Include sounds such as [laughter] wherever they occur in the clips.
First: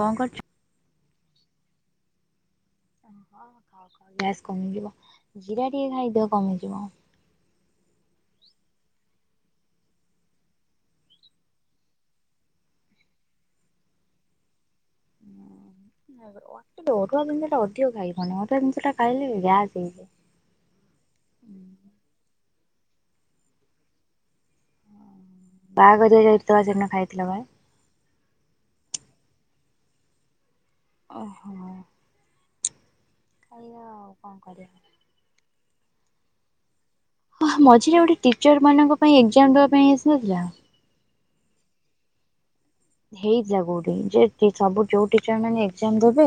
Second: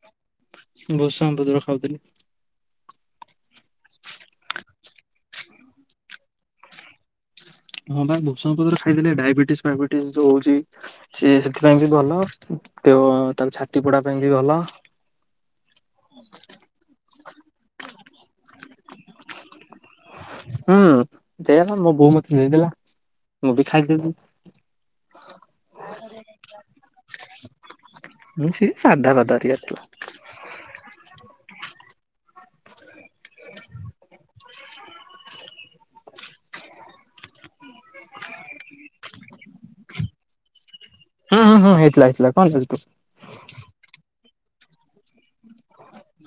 କଣ କରୁଚ? ଭୃସଙ୍ଗ ପତ୍ର ଖାଉଥିଲି। ଓ ଖାଅ ଖାଅ ଗ୍ୟାସ କମିଯିବ ଜିରା ଟିକେ ଖାଇଦିଅ କମିଯିବ। ହଁ ବା ଭୃସଙ୍ଗ ପତ୍ର ଖାଇଲେ ଡାଇବେଟିସ ଫାଇବେଟିସ୍ ଯୋଉ ହଉଚି ସେ ସେଥିପାଇଁ ବି ଭଲ ତ ଛାତି ପୋଡା ପାଇଁ ବି ଭଲ। ହୁଁ [unintelligible] ଅରୁଆ ଜିନିଷଟା ଅଧିକ ଖାଇବନି ଅରୁଆ ଜିନିଷଟା ଖାଇଲେ ବି ଗ୍ୟାସ୍ ହେଇଯିବ। ହୁଁ ସେୟାପା ମୋ ବୋଉ ମୋତେ ଦେଇଦେଲା ମୁଁ ବି ଖାଇଦେଲି। ବାହାଘରିଆ ଯାଇଥିଲ ସେଦିନ ଖାଇଥିଲା ବା। ହୁଁ ସିଏ ସାଧା ଭାତ ହେରିକା ଥିଲା। ଓହୋ। ଖାଇବା ଆଉ କଣ କରିବା। ହଁ ମଝିରେ ଗୋଟେ ଟିଚର ମାନଙ୍କ ପାଇଁ ଏକ୍ଜାମ ଦେବା ପାଇଁ ଆସିନଥିଲା ହୁଁ ହୁଁ ହେଇଥିଲା ହେଇଥିଲା କଣ ତୁ ହେଇଥିଲା କୋଉଠି ଯେ ସବୁ ଯୋଉଠି ଟିଚର ମାନେ ଏକ୍ଜାମ ଦେବେ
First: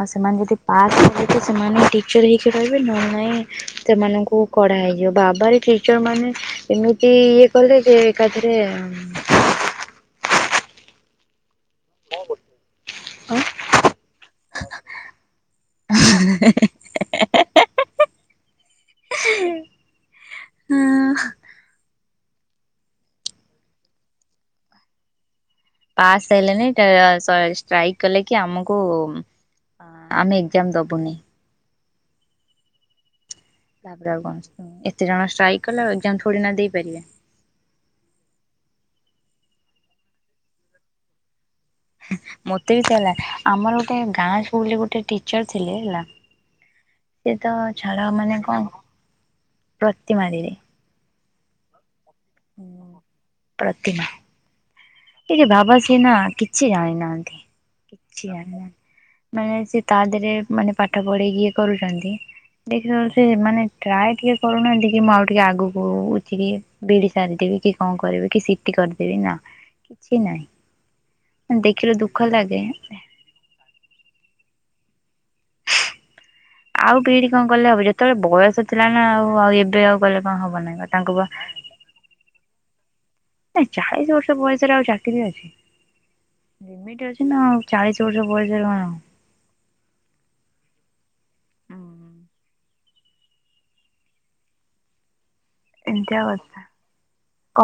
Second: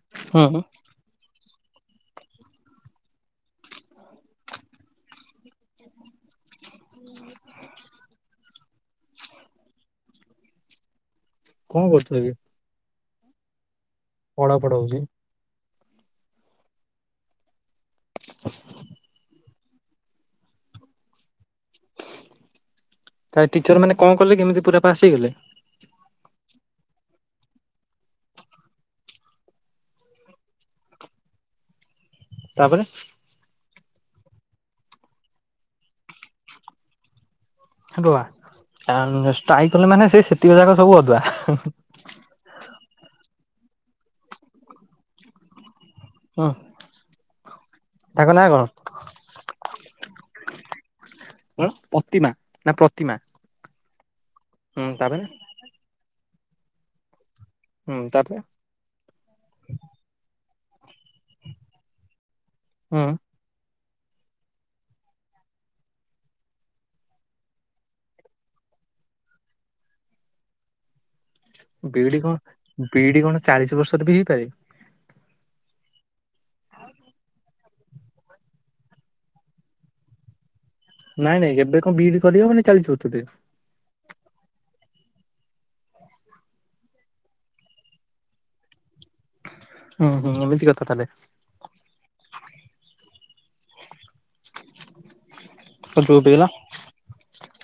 ଆଉ ସେମାନେ ହୁଁ ଯଦି ହୁଁ ପାସ ହେବେ ସେମାନେ ଟିଚର ହେଇକି ରହିବେ ନ ହେଲେ ନାଇଁ ସେମାନଙ୍କୁ କଢା ହେଇଯିବ ବାବାର ଟିଚର ମାନେ ଏମିତି ଇଏ କଲେ ଯେ ଏକାଥରେ କଣ କରୁଥିଲେ କି କଣ? ଖଡ଼ ଖଡ଼ ହଉଚି ହିଁ ହିଁ ହିଁ ହୁଁ ତା ଟିଚର ମାନେ କଣ କଲେ କି ଏମିତି ପୁରା ଫାଶୀ ହେଇଗଲା? ପାସ୍ ହେଇଲେଣିି ଷ୍ଟ୍ରାଇକ୍ କଲେ କି ଆମକୁ? ଆମେ ଏକ୍ଜାମ ଦେବୁନି। ତାପରେ। ତାପରେ ଆଉ କଣ ଏତେ ଜଣ ଷ୍ଟ୍ରାଇକ୍ କଲେ ଆଉ ଏକ୍ଜାମମ୍ ଥୋଡ଼ି ନା ଦେଇପାରିବେ। ଆଦୁଆ ଷ୍ଟ୍ରାଇକ କଲେ ମାନେ ସେ ସେତିକି ଯାକ ସବୁ ଅଦୁଆ। ମତେ ବି ଚା ହେଲା ଆମର ଗୋଟେ ଗାଁ ସ୍କୁଲରେ ଗୋଟେ ଟିଚର ଥିଲେ ହେଲା। ହୁଁ ସେଏ ତ ଛାଡ ତାଙ୍କ ମାନେ ନାଁ କଣ ପ୍ରତି ମାଡିରେ? ପ୍ରତିମା ନା ପ୍ରତିମା ହୁଁ ତାପରେ। ବାବା ସିନା କିଛି ଜାଣିନାହାନ୍ତି ହୁଁ କିଛି ତାପରେ ଜାଣିନାହାନ୍ତି। ମାନେ ସେ ତା ଦେହରେ ମାନେ ପାଠ ପଢ଼ାଇକିଏ କରୁଛନ୍ତି ଦେଖ ହୁଁ ସେ ମାନେ? ଟ୍ରାଏ ଟିକେ କରୁନାହାନ୍ତି କି ମୁଁ ଆଉ ଟିକେ ଆଗକୁ ଉଠିକି ବିଡି ସାରିଦେବି କି କଣ କରିବି କି? କରିଦେବି ନା କିଛି ନାହିଁ ଦେଖିଲେ ବିଇଡି ଦୁଃଖ କଣ ଲାଗେ। ବିଇଡି କଣ ଚାଳିଶ ବର୍ଷର ବି ହେଇପାରେ। ଆଉ ବିିିଡି କଣ କଲେ ହବ ଯେତେବେଳେ ବୟସ ଥିଲା ନା ଆଉ ଆଉ ଏବେ ଆଉ ଗଲେ କଣ ହବ ନାଇଁ। ନାଇଁ ନାଇଁ ଏବେ କଣ ବିଇଡି କରିବ ମାନେ ଚାଲିଛିିବତେ। ନାଁ ଚାଳିଶ ବର୍ଷ ବୟସରେ ଆଉ ଚାକିରି ଅଛି। ଲିମିଟ ଅଛି ନାଉ ଚାଳିଶ ବର୍ଷ ପଇସରେ କଣ ଆଉ। ହୁଁ ହୁଁମତି କଥାଥାହରେଲେ [unintelligible] କଣ ଚୁପ ହେଇଗଲ। କ?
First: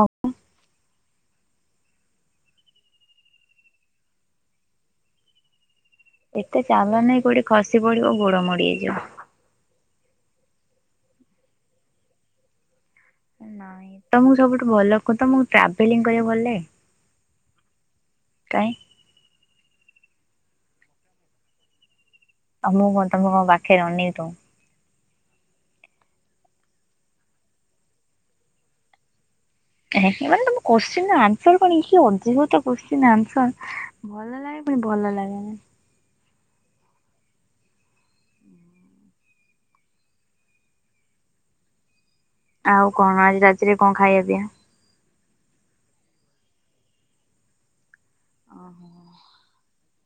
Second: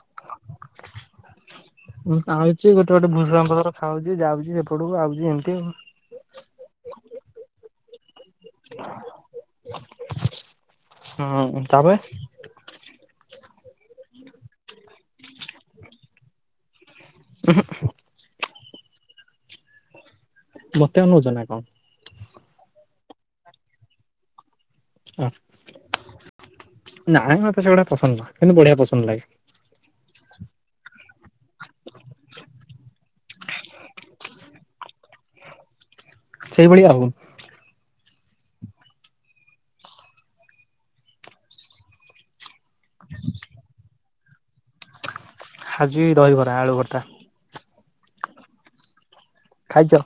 ହଁ ଆଉଛି ଗୋଟେ ଗୋଟେ ଭୁଜ୍ରାମ ପତ୍ର ଖାଉଛି ଯାଉଛି ସେପଟକୁ ଆଉଛି ଏମିତି ଆଉ। ଏତେ ଚାଲନି କୋଉଠି ଖସି ପଡିବ ଗୋଡ ମଡି ହେଇଯିବ। ହଁ ତାପରେ। ନାଇଁ ତମକୁ ସବୁଠୁ ଭଲ କୁହ ତମକୁ ଟ୍ରାଭେଲିଂ କରିବା ଭଲ ଲାଗେ। ହ [unintelligible] କାଇଁ। ମତେ ଅନାଉଛ ନା କଣ? ଆ ମୁଁ କଣ ତମ କଣ ପାଖରେ ଅନେଇକ? ଓ ନା ଆମ ମତେ ସେଗୁଡା ପସନ୍ଦ ନ କିନ୍ତୁ ବଢିଆ ପସନ୍ଦ ଲାଗେ। ମାନେ ତମ କୋ୍ଚି ଆନ୍ସର କଣ ଅଧଗତ କୋ୍ଚି ଆନ୍ସର। ଭଲ ଲାଗେ ପୁଣି ଭଲ ଲାଗେନାଇ। ସେଇଭଳିଆ ଆଉ। ଆଉ କଣ ଆଜି ରାତିରେ କଣ ଖାଇବା ପିଇବା। ହାଜି ଦହିିବରା ଆଳୁ ଭର୍ତା। ଓହୋ। ଖାଇଛ।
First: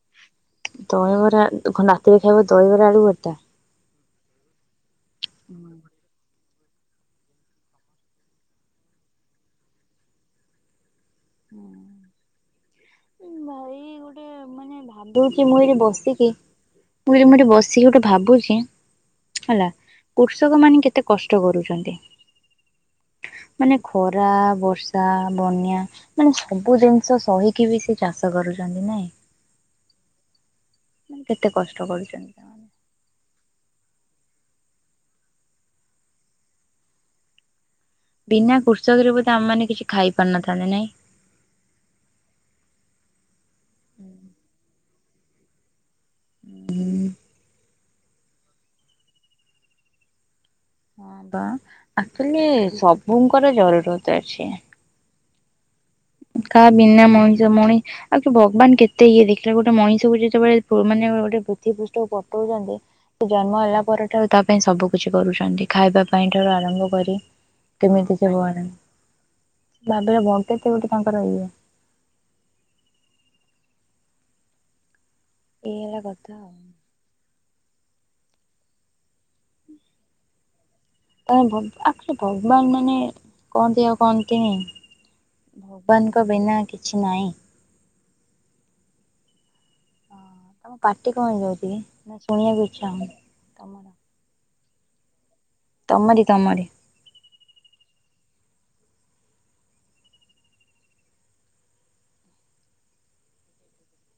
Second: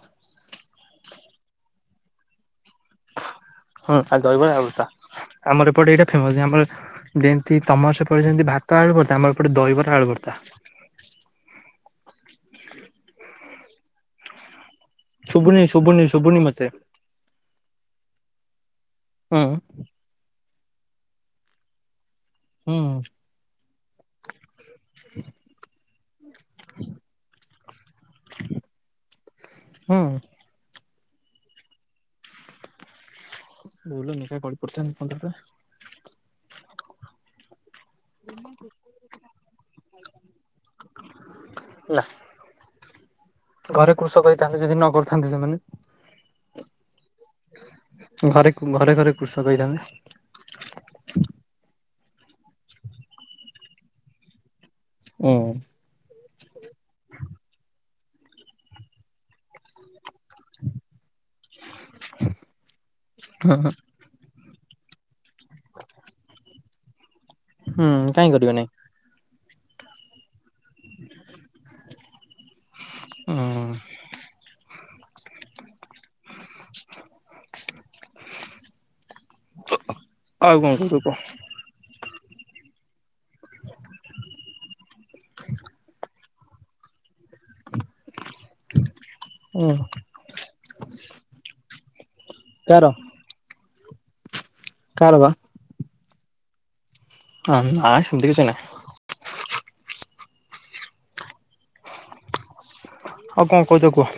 ଦହିବରା ରାତିରେ ଖାଇବ ଦହିବରା ଆଡୁ ବରଟା। ହଁ ଆଉ ଦହିବଳି ଆଲୁଭର୍ତ୍ତା ଆମର ଏପଟେ ଏଇଟା? ଫେମସ୍ ଯେ ଆମର ଯେମିତି ତମାସ ପଡ଼େ ଯେମିତି ଭାତ ଆଳୁବର୍ତା ଆମର ଏପଟେ ଦହିବରା ଆଳୁବର୍ତ୍ତା। ହୁଁ। ଉଁ ଭାଇ ଗୋଟେ ମାନେ ଭାବୁଛି ମୁଁ ଶୁଭୁନି ଏଠ ଶୁଭୁନି ବସିକି। ଶୁଭୁନି ମତେ ମୁଁ ଯ ମୁଁ ଏଠି ବସିକି ଗୋଟେ ଭାବୁଛି ହୁଁ ହେଲା। କୃଷକ ମାନ କେତେ କଷ୍ଟ କରୁଛନ୍ତି। ହୁଁ ହୁଁ। ମାନେ ଖରା ବର୍ଷା ବନ୍ୟା ମାନେ ସବୁ ଜିନିଷ ସହି। କିବିସି ଚାଷ କରୁଛନ୍ତି ନାଇଁ। ହଁ। କେତେ କଷ୍ଟ କରୁଛନ୍ତି କ ଭୁଲୁନୁ [unintelligible] ଗଳି ପଡ଼ିଥାନ୍ତି ପନ୍ଦର ଟା। ବିନା କୃଷକରେ ବୋଧେ ଆମ ମାନେ କିଛି ଖାଇ ପାରି ନ ଥାନ୍ତି ନାଇଁ। ହେଲା ଘରେ କୃଷକ ଯଦି ଥାନ୍ତି ଯଦି ନ କରିଥାନ୍ତି ସେମାନେ ହୁଁ। ଘରେ, ଘରେ ଘରେ କୃଷକ ହେଇଥାନ୍ତେ। ବା ଅକ୍ଚୁଆଲି ସବୁଙ୍କର ଜରୁରତ ଅଛି। ହୁଁ। କାହା ବିନା ମଣିଷ ମଣି ଆଉ କି ଭଗବାନ କେତେ ଇଏ ଦେଖିଲା ଗୋଟେ ମଣିଷକୁ ଯେତେବେଳେ ମାନେ ଗୋଟେ ପୃଥିବୀ ପୃଷ୍ଟକୁ ପଠଉଛନ୍ତି [inaudible] ଜନ୍ମ ହେଲା ପରଠାରୁ ତା ପାଇଁ ସବୁ କିଛି କରୁଛନ୍ତି ଖାଇବା ପାଇଁ ଠାରୁ ଆରମ୍ଭ କରି ହୁଁ କେମିତି କାହିଁ କହିବ କରିବେ ନାଇଁ। ନାହିଁ ଭାବେ ବଙ୍କା କେମିତି କଣ ତାର ହୁଏ। ହଁ। ଇଏ ହେଲା କଥା ଆଉ। ଆଉ କଣ କହୁଛ କୁହ। ଓହୋ ଆକ୍ଚୋଲି ଭଗବାନ ମାନେ କହନ୍ତି ଆଉ କହନ୍ତିନି ଭଗବାନଙ୍କ ବିନା କିଛି ନାହିଁ। ହୁଁ। ପାଟି କଣ ହେଇଯାଉଛି କି ଶୁଣିବାକୁ କାର ଇଚ୍ଛା ହଉନି। ତମର? କାଳ ବା ତମରି ତମରି। ହଁ ଆଁ ସେମିତି କିଛି ନାହିଁ। ଆଉ କଣ କହୁଛ କୁହ।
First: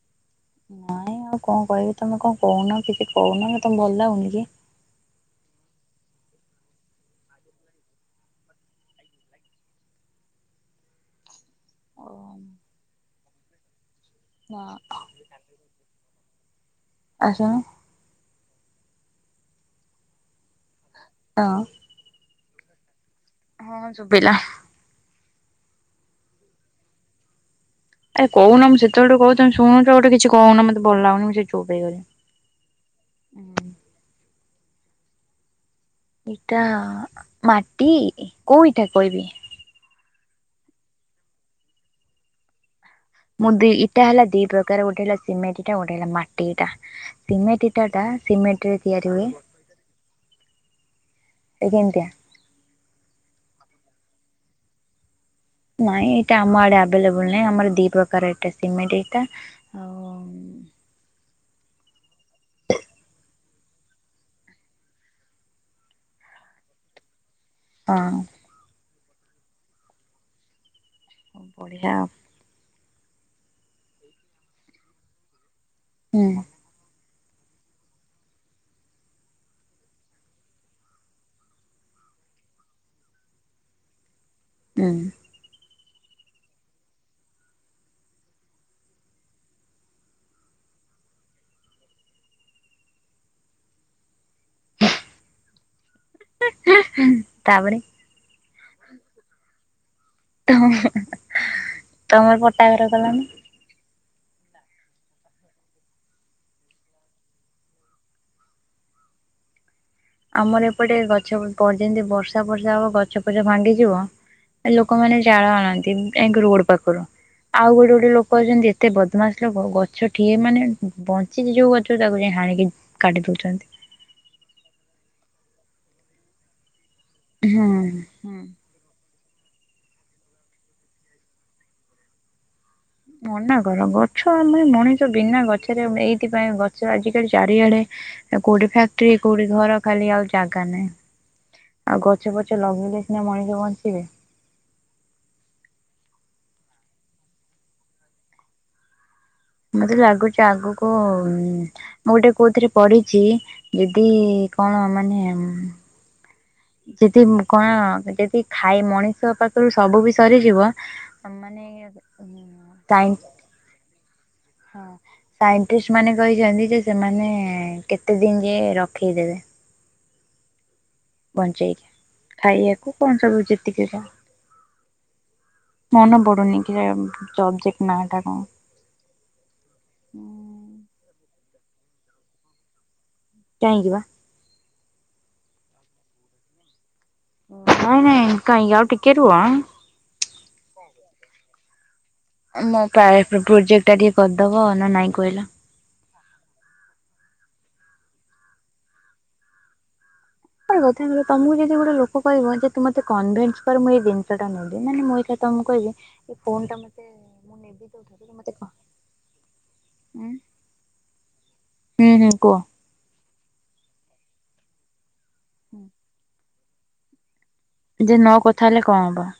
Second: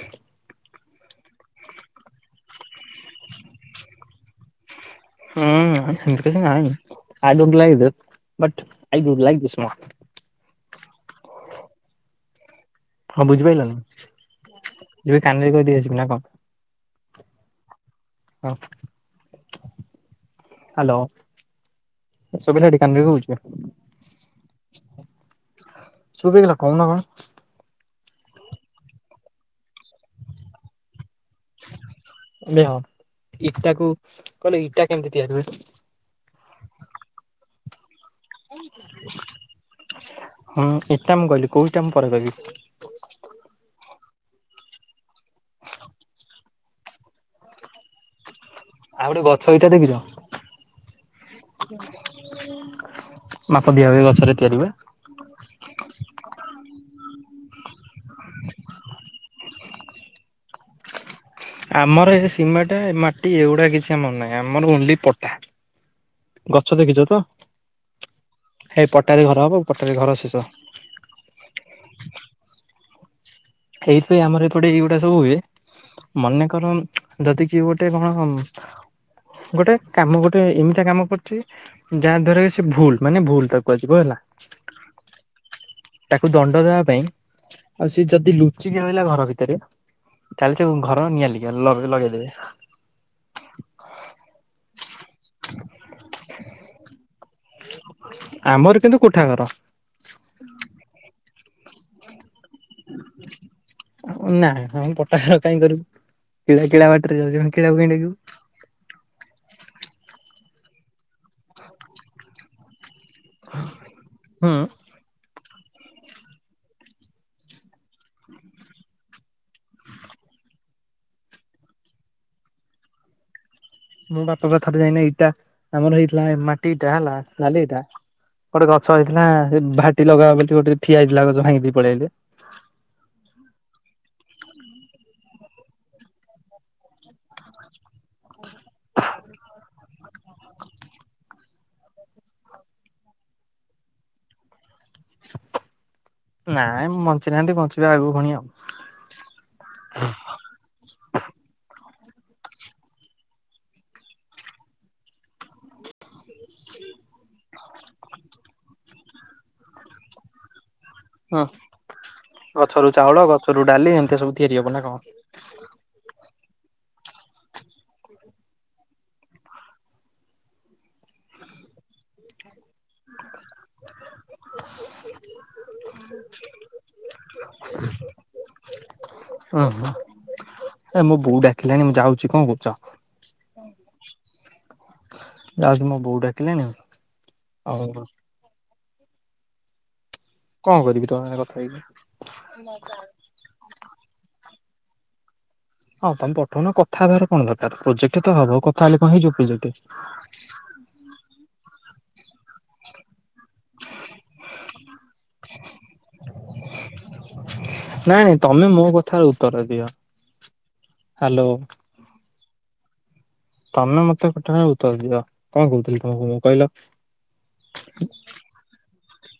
ନାଇଁ ମୁଁ କଣ କହିବି ତମେ କଣ କହୁନ କିଛି କହୁନ ତମକୁ ଭଲ ଲାଗୁନି କି? ନାଁ ସେମିତି କିଛି ନାହିଁ I don't like this but I do like this ମୋର। [unintelligible] କଣ ବୁଝି ପାଇଲନି। ନାଁ [unintelligible] ଯିବି କାନରେ କହିଦେଇଆସିବି ନା କଣ। ଆସୁନ। ହଁ। ହାଲୋ ହଁ। ଶୁଭିଲା ଟି କାନରେ କହୁଛି ପା। ହଁ ଶୁଭିଲା। ସୁଭିଗଲା କୋଉନ କଣ। ଏ କହୁନ ମୁଁ ସେତେବେଳେ ଠୁ କହୁଛି ତମେ ଶୁନୁଛ ଗୋଟେ କିଛି କହୁନା ମତେ ଭଲ ଲାଗୁନି ସେ ଚୁପ୍ ହେଇଗଲି। ମେୟ ଇଟାକୁ କହିଲ ଇଟା କେମିତି ତିଆରି ହୁଏ? ଇଟା ମାଟି କୋଉ ଇଟା କହିବି। ହଁ, ଇଟା ମୁଁ କହିଲି କୋଉ ଇଟା ମୁଁ ପରେ କହିବି। ମୁଁ ଦିଇ ଇଟା ହେଲା ଦିଇ ପ୍ରକାର ଗୋଟେ ହେଲା ସିମେଣ୍ଟ ଇଟା ଗୋଟେ ହେଲା ମାଟି ଇଟା ସିମେଣ୍ଟ ଇଟା ଟା ସିମେଣ୍ଟ ରେ ଆଉ ତିଆରି ଗୋଟେ ହୁଏ ଗଛ ଏଇଟା ଦେଖିଛ ନା କେମିତିଆ। [unintelligible] ମାପ ଦିଆ ହୁଏ ଗଛ ରେ ତିଆରି ହୁଏ। ନାଇଁ ଏଇଟା ଆମ ଆଡେ ଆଭେଲେବୁଲ ନାହିଁ ଆମର ଦି ପ୍ରକାର ଇଟା ସିମେଣ୍ଟ ଇଟା। ଆମର ଏ ସିମେଣ୍ଟ ମାଟି ଏଗୁଡା କିଛି ଆମର ନାହିଁ ଆମର ଓନ୍ଲି ପଟା। ଗଛ ଦେଖିଛ ତ। ହଁ। ହେଇ ପଟାରେ ଘର ହେବ ପଟାରେ ଘର ଶେଷ। ବଢିଆ। ଏଇଥି ପାଇଁ ଆମର ଏପଟେ ଏଇଗୁଡ଼ା ସବୁ ହୁଏ ହୁଁ ମନେକର ଯଦି କିିଏ ଗୋଟେ କଣ ଗୋଟେ କାମ ଗୋଟେ ଏମିତିଆ କାମ କରୁଛି। ଯାହା ଦ୍ଵାରା ସେ ଭୁଲ ମାନେ ଭୁଲ ତାକୁ କୁହା ଯିବ ହେଲା। ହୁଁ। ତାକୁ ଦଣ୍ଡ ଦେବା ପାଇଁ ଆଉ ସେ ଯଦି ଲୁ ଚିକି ରହିଲା ଘର ଭିତରେ ତାହେଲେ ତା ଘର ନିଆଲିଭି ଲଗେଇଦେବେ। ତାପରେ ଆମର କିନ୍ତୁ କୋଠା ଘର। ଉ ହଁ ତମର ପଟାଘର କଲନି। ନାଁ ନାଁ ଆମ ପଟା ଘର କାଇଁ କରିବୁ କିଳା କିଳା ବାଟରେ ଯାଉଛି ଆମେ କିଳାକୁ କାଇଁ ଡାକିବୁ। ଆମର ଏପଟେ ଗଛ ପ ଯେମିତି ବର୍ଷା ପର୍ଷା ହବ ଗଛ ପଛ ଭାଙ୍ଗିଯିବ ହୁଁ ଲୋକ ଲୋକମାନେ ଜାଳ ଆଣନ୍ତି ଯାଇକି ରୋଡ ପାଖରୁ। ଆଉ ଗୋଟେ ଗୋଟେ ଲୋକ ଅଛନ୍ତି ଏତେ ବଦମାସ ଲୋକ ଗଛ ଟିଏ ମାନେବଞ୍ଚି ସେ ଯୋଉ ଗଛ ଟା କୁ ହାଣିକି କାଟି ଦଉଛନ୍ତି। ମୋ ବାପା ପା ଥରେ ଯାଇକି ନା ଏଇଟା ଆମର ହେଇଥିଲା ମାଟି ଇଟା ହେଲା ନାଲି ହୁଁ ଇଟା ହୁଁ ଗୋଟେ ଗଛ। ସରିଥିଲା ସେ ଭାଟି ଲଗା ହବ ବୋଲି ଗୋଟେ ଠିଆଇଥିଲା ଗଛ ଭାଙ୍ଗି ଦେଇ ପଳେଇଆଇଲି। ମନା କର ଗଛ ଆମେ ମଣିଷ ବିନା ଗଛରେ ଏଇଥିପାଇଁ ଗଛ ଆଜିକାଲି ଚାରିଆଡେ। କୋଉଠି ଫ୍ୟାକ୍ଟ୍ରି କୋଉଠି ଘର। ଖାଲି ଆଉ ଜାଗା ନାହିଁ ଆଉ ଗଛ ପଛ ଲଗେଇଲେ ସିନା ମଣିଷ ବଞ୍ଚିବେ। ନାଇଁ ମୁ ବଞ୍ଚିନାହାନ୍ତି ବଞ୍ଚିବା ଆଗକୁ ପୁଣି ଆଉ। ମତେ ଲାଗୁଛି ଆଗକୁ। ମୁଁ ଗୋଟେ କୋଉଥିରେ ପଢିଛି ଯଦି କଣ ମାନେ। ଯଦି କଣ ଯଦି ଖାଇ ମଣିଷ ପାଖରୁ ସବୁ ବି ସରିଯିବ। ଆ ହୁଁ ମାନେ କାହଁକୀ। ସରୁ ଡାଲି ଏମତି ସବୁ। ତିଆରି ହବ ନା ହଁ କଣ? ସାଇଣ୍ଟିଷ୍ଟ ମାନେ କହିଛନ୍ତି ଯେ ସେମାନେ କେତେ ଦିନ ଯାଏଁ ରଖେଇଦେବେ। ବଞ୍ଚେଇକୀ ଖାଇବାକୁ କଣ ସବୁ ଯେତିକି ଯ। ମନେ ପଡୁନି କି ପ୍ରୋଜେକଟ ନା ଟା କଣ। ଓୁଁ ହ ଏ ମୁଁ ବୋଉ ଡାକିଲାଣି ମୁଁ ଯାଉଛି କଣ କହୁଛ। କାହିଁକି ବା। ଯାଉଛି ମୋ ବୋଉ ଡାକିଲାଣି ଆଉ। ଓ ନାଇଁ ନାଇଁ କାହଁ ଆଉ ଟିକେ ରୁହ ହଁ। କଣ କରିବି ତମ ସହ କଥା ହେଇିକି। ମୋ ପା ପ୍ରୋଜେକ୍ଟ ଟା ଟିକେ କରିଦବ ନା ନାଇଁ କହିଲ। ହଁ ତମେ ପଠଉନ କଥା ହେବାର କଣ ଦରକାର ପ୍ରୋଜେକ୍ଟ ତ ହବ କଥା ହେଲେ କଣ ହେଇଯିବ ପ୍ରୋଜେକ୍ଟ। [unintelligible] ତମକୁ ଯଦି ଗୋଟେ ଲୋକ କହିବ ଯେ ତୁ ମତେ କନଭିଂଷ୍ ମୁଁ ଏଇ ଜିନିଷଟା ନେବି ମାନେ ମୁଁ ଏଇଟା ତମକୁ କହିବି ଏ ଫୋନ୍ ଟା ମତେ ମୁଁ ନେବି ଯୋଉଠାରୁ ତୁ ନାଇଁ ମତେ କହ ତମେ ମୋ କଥାର ଉତ୍ତର ଦିଅ ଉଁ ହାଲୋ। ହୁଁ ହୁଁ କୁହ। ତମେ ମତେ ପ୍ରଥମେ ଉତ୍ତର ଦିଏ କଣ କୋହୁଥିଲି [unintelligible] କହିଲ। ଆଜି ନ କଥା ହେଲେ କଣ ହବ?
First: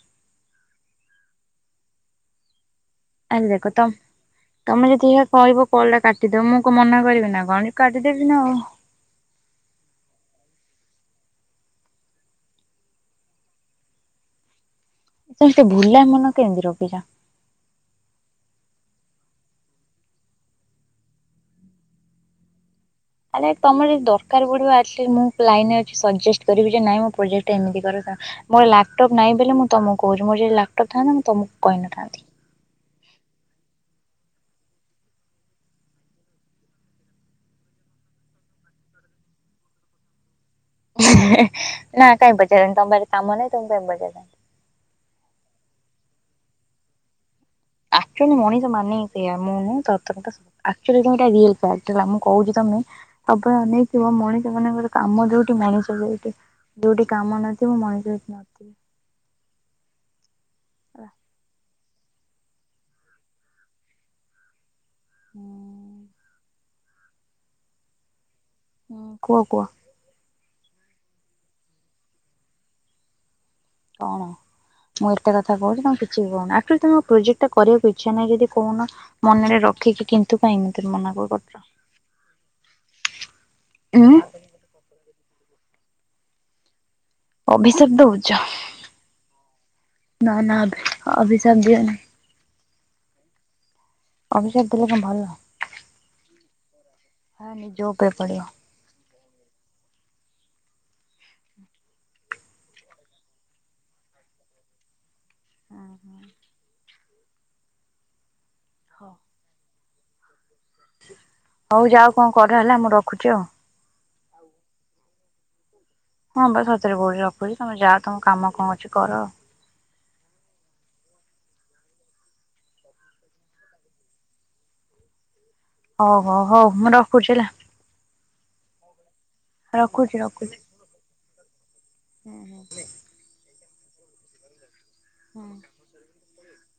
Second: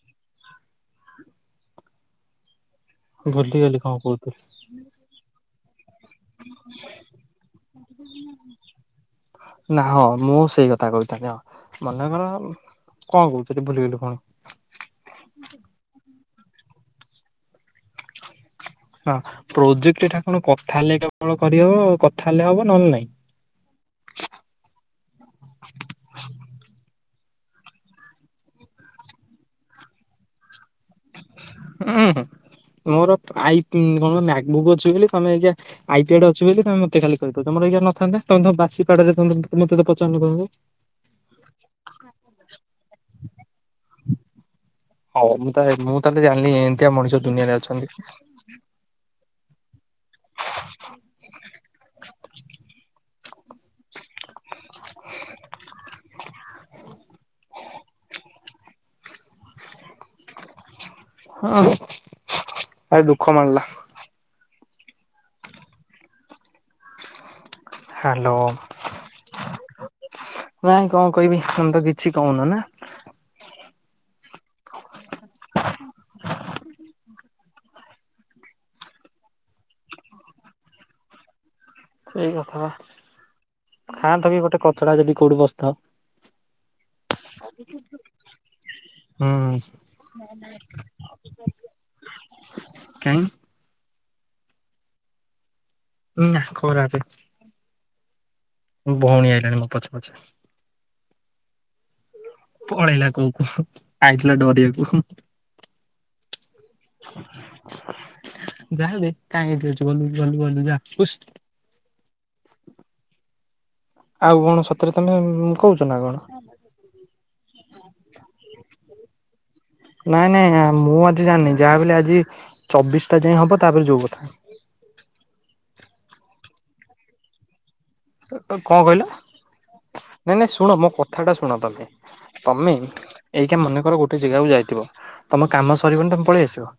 ଆଣ୍ଡ ଦେଖ ଭୁଲିଗଲି ତମ କଣ କହୁଥିଲି। ତମେ ଯଦି ଏଇଆ କହିବ କଲ୍ ଟା କା ସେ ତମକୁ ମନା କରିବି ନା କଣ ଇଏ କାଟିଦେବି ନା ଆଉ। ନା ହଁ ମୁଁ ସେଇ କଥା କୋହୁଥେଲି ମନେକର କଣ କୋହୁଥିଲି ଭୁଲିଗଲୁ ଫୁଣି। ସେମିତି ଭୁଲା ମନ କେମିତି ରଖିଚ। ହଁ ପ୍ରୋଜେକ୍ଟଟା କଣ କଥା ହେଲେ କେବଳ କରିହବ କଥା ହେଲେ ହବ ନହେଲେ ନାଇଁ। ଆରେ ତମର ଯଦି ଦରକାର ପଡିବ ଆଟଲିଷ୍ଟ ମୁଁ ଲାଇନରେ ଅଛି। ସଜେଷ୍ଟ କରିବି ଯେ ନାଇଁ ମୋ ପ୍ରୋଜେକ୍ଟା ଏମତି କର ମୋର ଲାପଟପ୍ ନାହିଁ ବୋଲି ମୁଁ ତମକୁ କୋହୁଚି। ମୋର ଯଦି ଲାପଟପ୍ ଥାନ୍ତା ମୁଁ ତମକୁ ହୁଁ କହିନଥାନ୍ତି। ମୋର ଆଇକୁଂ କଣ ମ୍ୟାଥ୍ ବୁକ୍ ଅଛି ବୋଲି ତମେ ଏଇଗା ଆଇ ପ୍ୟାଡ୍‌ ଅଛି ବୋଲି ତମେ ମତେ ଖାଲି କହିଦୋଉ ତମର ଏଇଗା ନଥାନ୍ତା ତମେ ତ ବାସି ପାଡରେ ତମେ ତ ମତେ ତ ପଚାରି ନଥାନ୍ତ। [unintelligible] ନା କାଇଁ ପଚାରିବିନି ତମ ପାଖରେ କାମ ନାହିଁ ତମକୁ କାଇଁ ପଚାରିଥାନ୍ତି। ହୋଉ ମୁଁ ତା ମୁଁ ତାହେଲେ ଜାଣିଲି ଏମିତିଆ ମଣିଷ ଦୁନିଆରେ ଅଛନ୍ତି। ଆକଚ୍ୟୁଏଲି ମଣିଷ ମାନେ ସେଇଆ ମୁଁ ମୁଁ ସତ କଥା ସବୁ। ଆକୁଚ୍ୟୁଏଲି ରିଲସ୍ [unintelligible] ମୁଁ କୋହୁଚି ତମେ ସବୁ ବେଳେ ଅନେଇ ଥିବ ମଣିଷ ମାନଙ୍କର କାମ ଯୋଉଠି ମଣିଷ ସେଇଠି। ଯୋଉଠି କାମ ନଥିବେ ମଣିଷ ସେଠି ନଥିବେ। ହେଲା। ହଁ ଭାଇ ଦୁଃଖ ମାଡିଲା। ହୁଁ। ହ୍ୟାଲୋ। ହୁଁ କୁହ କୁଅ। ନାଇଁ କଣ କହିବି ତମେ ତ କିଛି କୋହୁନ ନା। କଣ? ମୁଁ ଏତେ କଥା କୋହୁଚି ତମେ କିଛି ବି କୋହୁନ। ଆକଚୋଲି ତମ ପ୍ରୋଜେକ୍ଟ କରିବାକୁ ଇଚ୍ଛା ନାହି ଯଦି କୋହୁନ? ମନରେ ରଖିକି କିନ୍ତୁ କାଇଁ ଏମିତି ମନା କ-କରୁଚ। ସେଇ କଥା ପା, ଉଁ ଖାଆନ୍ତ କି ଗୋଟେ କଚଡା ଯଦି କୋଉଠି ବସିଥାଅ। ଅଭିଶାପ ଦୋଉଚ। ହୁଁ ନା ନା ଅଭି-ଅଭିଶାପ ଦିଅନାହିଁ। କାଇଁ? ଅଭିଷାପ ଦେଲ କଣ ଭଲ। ନାଃ ଖରା ପଡିଚି। ଆ ନିଜ ଉପରେ ପଡିବ। ମୋ ଭୋଉଣୀ ଆଇଲାଣି ମୋ ପଛେ ପଛେ। ପଳେଇଲା କୋହୁ କୋହୁ ଆଇଥିଲା ଡରେଇବାକୁ ହୁଁ। ଓ ହୋ। ଯାହା ହେଲେ ହଉ। କାହିଁ ଏଠି ଅଛୁ ଗଲୁ ଗଲୁ ଗଲୁ ଯା ହୁସ୍। ହୋଉ ଯାଅ କଣ କର ହେଲା ମୁଁ ରଖୁଚି ଆଉ। ଆଉ କଣ ସତରେ ତମେ ଉଁ କୋହୁଚ ନା କଣ। ହଁ ପା ସତରେ କୋହୁଚି ରଖୁଚି। ତମେ ଯାଅ ତମ କାମ କଣ ଅଛି କର। ନାଇଁ ନାଇଁ ମୁଁ ଆଜି ଜାଣିନି ଯାହାବି ହେଲେ ଆଜି ଚବିଶଟା ଯାଏଁ ହବ ତାପରେ ଯୋଉ କଥା। ଓହୋ ହଉ ହଉ ମୁଁ ରଖୁଛି ହେଲା। କଣ କହିଲ ରଖୁଛି ନାଇଁ ନାଇଁ ରଖୁଛି। ଶୁଣ ମୋ କଥା ଟା ଶୁଣ ତମେ। ତମେ ଏଇଟା ମନେ କର ଗୋଟେ ଜାଗାକୁୁ ଯାଇଥିବ ତମ କାମ ସରିବନି ତମେ ପଳେଇ ଆସିବ।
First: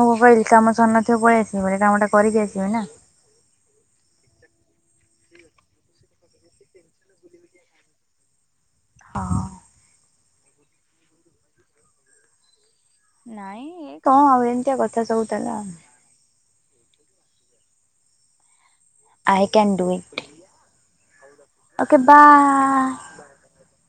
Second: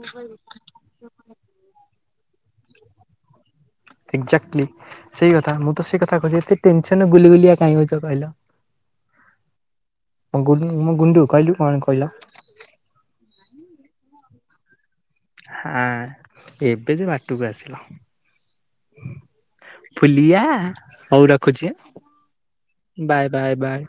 ମୋ ମବାଇଲ କାମ ସରି ନଥିବ ପଳେଇ ଆସିବି ବୋଲି କାମ ଟା କରିକି ଆସିବି ନା। ଏକ୍ଜାକ୍ଟଲି ସେଇ କଥା ମୁଁ ତ ସେଇ କଥା କହୁଛି ଏତେ ଟେନସନ ଗୁଲିଗୁଲିଆ କାଇହିଁହୁଛ କହିଲ। ହଁ। ମୁଁ ଗୁଁ ଗୁଣ୍ଡୁ କହିଲୁ କଣ କହିଲା। ନାଇଁ ଏ କଣ ହଉ ଏମିତିଆ କଥା ସବୁ। ତାହେଲେ ଆଉ ହଁ ଏବେ ଯେ ବାଟକୁ ଆସିଲ। ଆଇ କ୍ୟାନ୍ ଡୁ ଇଟ୍ ଫୁଲିଆ ହଉ ରଖୁଛି okay bye. Bye bye bye.